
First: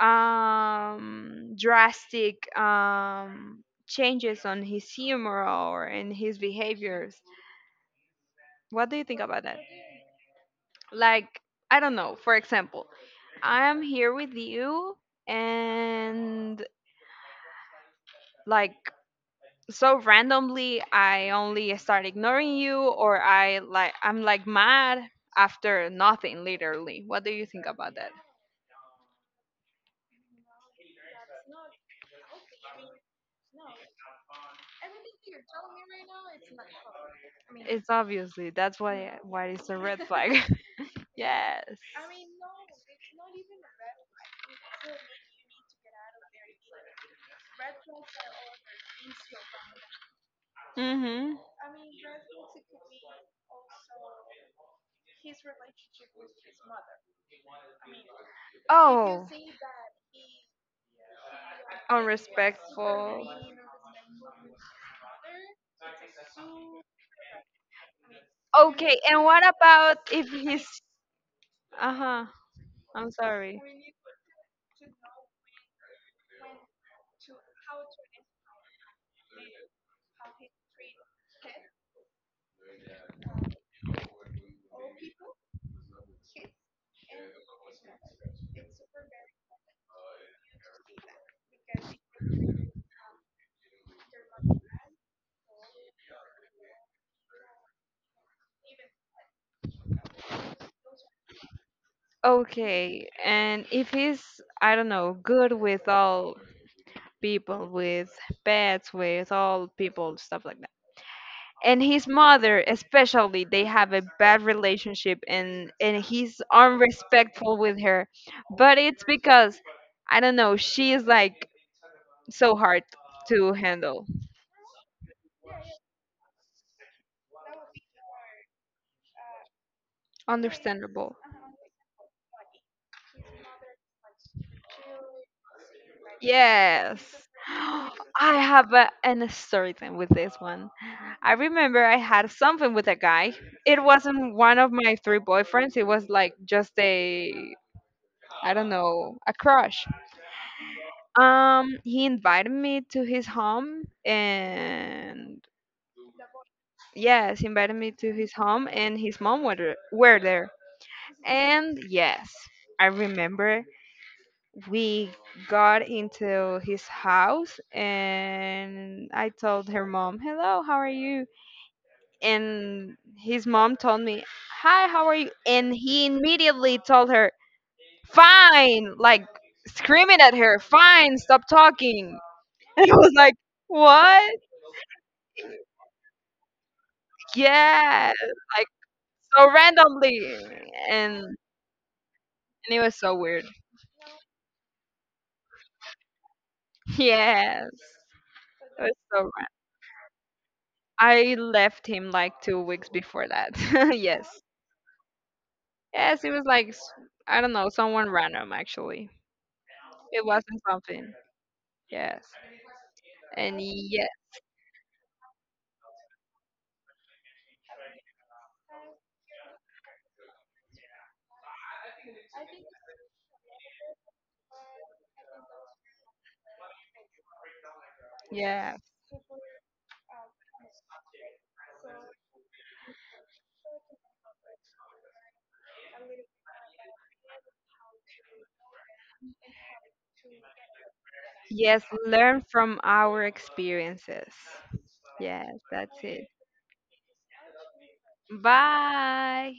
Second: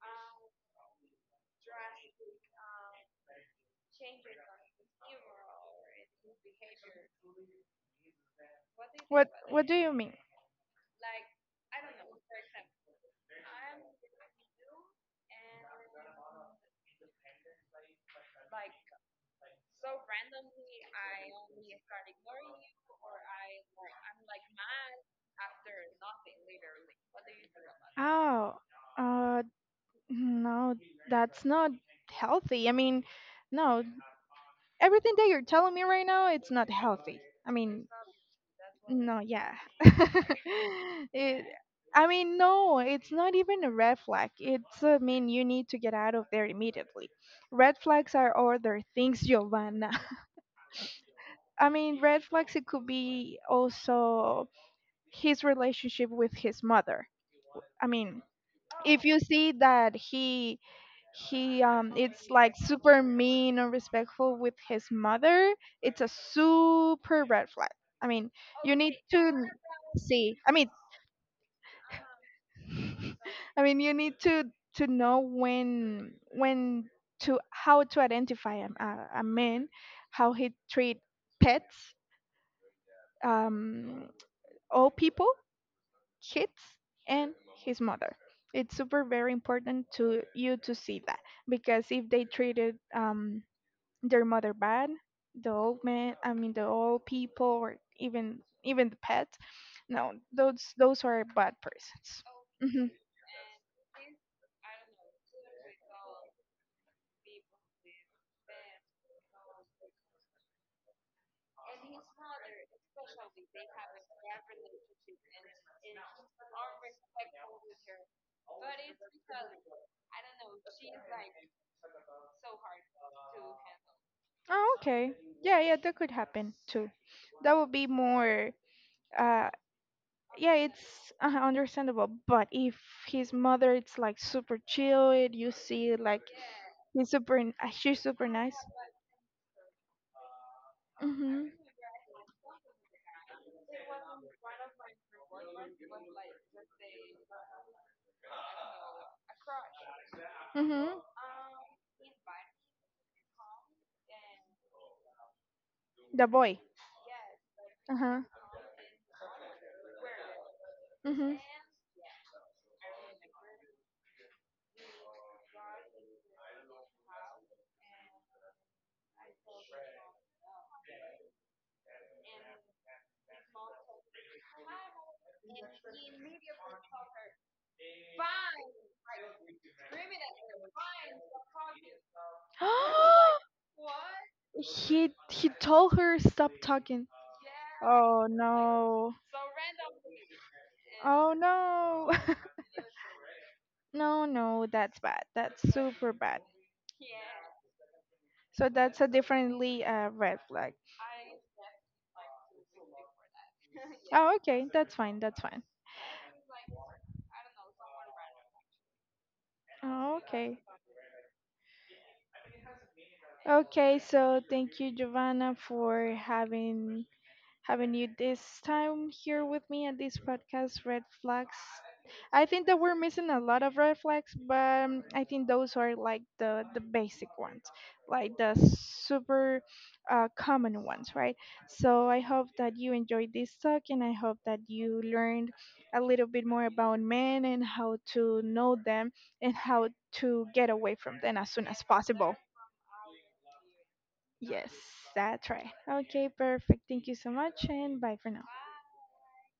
S2: drastic, changes on his humor or in his behaviors. What do you think
S1: What
S2: about that?
S1: What do you mean?
S2: Like, I don't know, for example, I'm here with you, and, like, so randomly I only start ignoring you, or I like I'm like mad after nothing literally. What do you think about that?
S1: Oh, uh, no, that's not healthy. I mean, no, everything that you're telling me right now, it's not healthy. I mean,
S2: It's obviously that's why
S1: no,
S2: why
S1: yeah.
S2: it's a red flag.
S1: it,
S2: Yes.
S1: I mean, no, it's not even a red flag. I mean, you need to get out of there immediately. Red flags are other things, Giovanna.
S2: Mhm.
S1: I mean, red flags, it could be also his relationship with his mother. I mean, if you
S2: Oh,
S1: see that he it's like super
S2: unrespectful.
S1: mean or respectful with his mother, it's a super red flag. I mean, you need
S2: Okay, and what
S1: to
S2: about if
S1: see. I
S2: he's,
S1: mean,
S2: uh-huh, I'm sorry.
S1: I mean, you need to know when to how to identify a man, how he treat pets, um, all people, kids, and his mother. It's super very important to you to see that because if they treated their mother bad, the old man, I mean the old people, or even the pets, no, those are bad persons. Mm-hmm.
S2: Okay, and if he's, I don't know, good with all people, with pets, with all people, stuff like, and his mother especially, they have a bad relationship, and he's unrespectful with her, but it's because, I don't know, she is like so hard to handle.
S1: Oh, okay. Yeah, yeah, that could happen too. That would be more. Uh, yeah, it's
S2: Understandable.
S1: understandable. But if his mother, it's like super chill. You see, like
S2: Yes.
S1: he's super.
S2: I
S1: She's super nice.
S2: have an story time with this one. I
S1: Mhm.
S2: remember I had something with a guy. It wasn't one of my three boyfriends, it was like just a, I don't know, a crush.
S1: Mhm.
S2: He invited me to his home, and
S1: The boy.
S2: yes, he invited me
S1: Uh
S2: to
S1: huh.
S2: his home, and his mom were there.
S1: Mhm.
S2: And yes, I remember we got into his house, and I told her mom, "Hello, how are you?" And his mom told me, "Hi, how are you?" And he immediately told her, "Fine," like screaming at her, "Fine, stop talking." And I was like, "What?"
S1: He told her stop talking.
S2: Yes,
S1: Oh
S2: like
S1: no.
S2: so randomly, and
S1: Oh
S2: and
S1: no.
S2: it was so weird.
S1: No, no. That's bad. That's super bad.
S2: Yes, it
S1: So
S2: was
S1: that's a
S2: so. Ra-
S1: differently red flag.
S2: I left him like 2 weeks before that.
S1: Oh,
S2: Yes,
S1: okay, that's fine, that's fine.
S2: yes, it was like I don't know, someone random actually.
S1: Oh,
S2: It
S1: okay.
S2: wasn't something. Yes, and
S1: Okay,
S2: yeah,
S1: so thank you, Giovanna, for having you this time here with me at this podcast, Red Flags. I think that we're missing a lot of red flags, but I think those are like the basic ones, like the
S2: yeah,
S1: super common ones, right? So I hope that you enjoyed this talk and I hope that you learned a little bit more about men and how to know them and how to get away from them as soon as
S2: yes.
S1: possible.
S2: Learn from our experiences.
S1: Yes, that's
S2: Yes,
S1: right.
S2: that's it.
S1: Okay, perfect. Thank you so much and bye for now.
S2: Bye.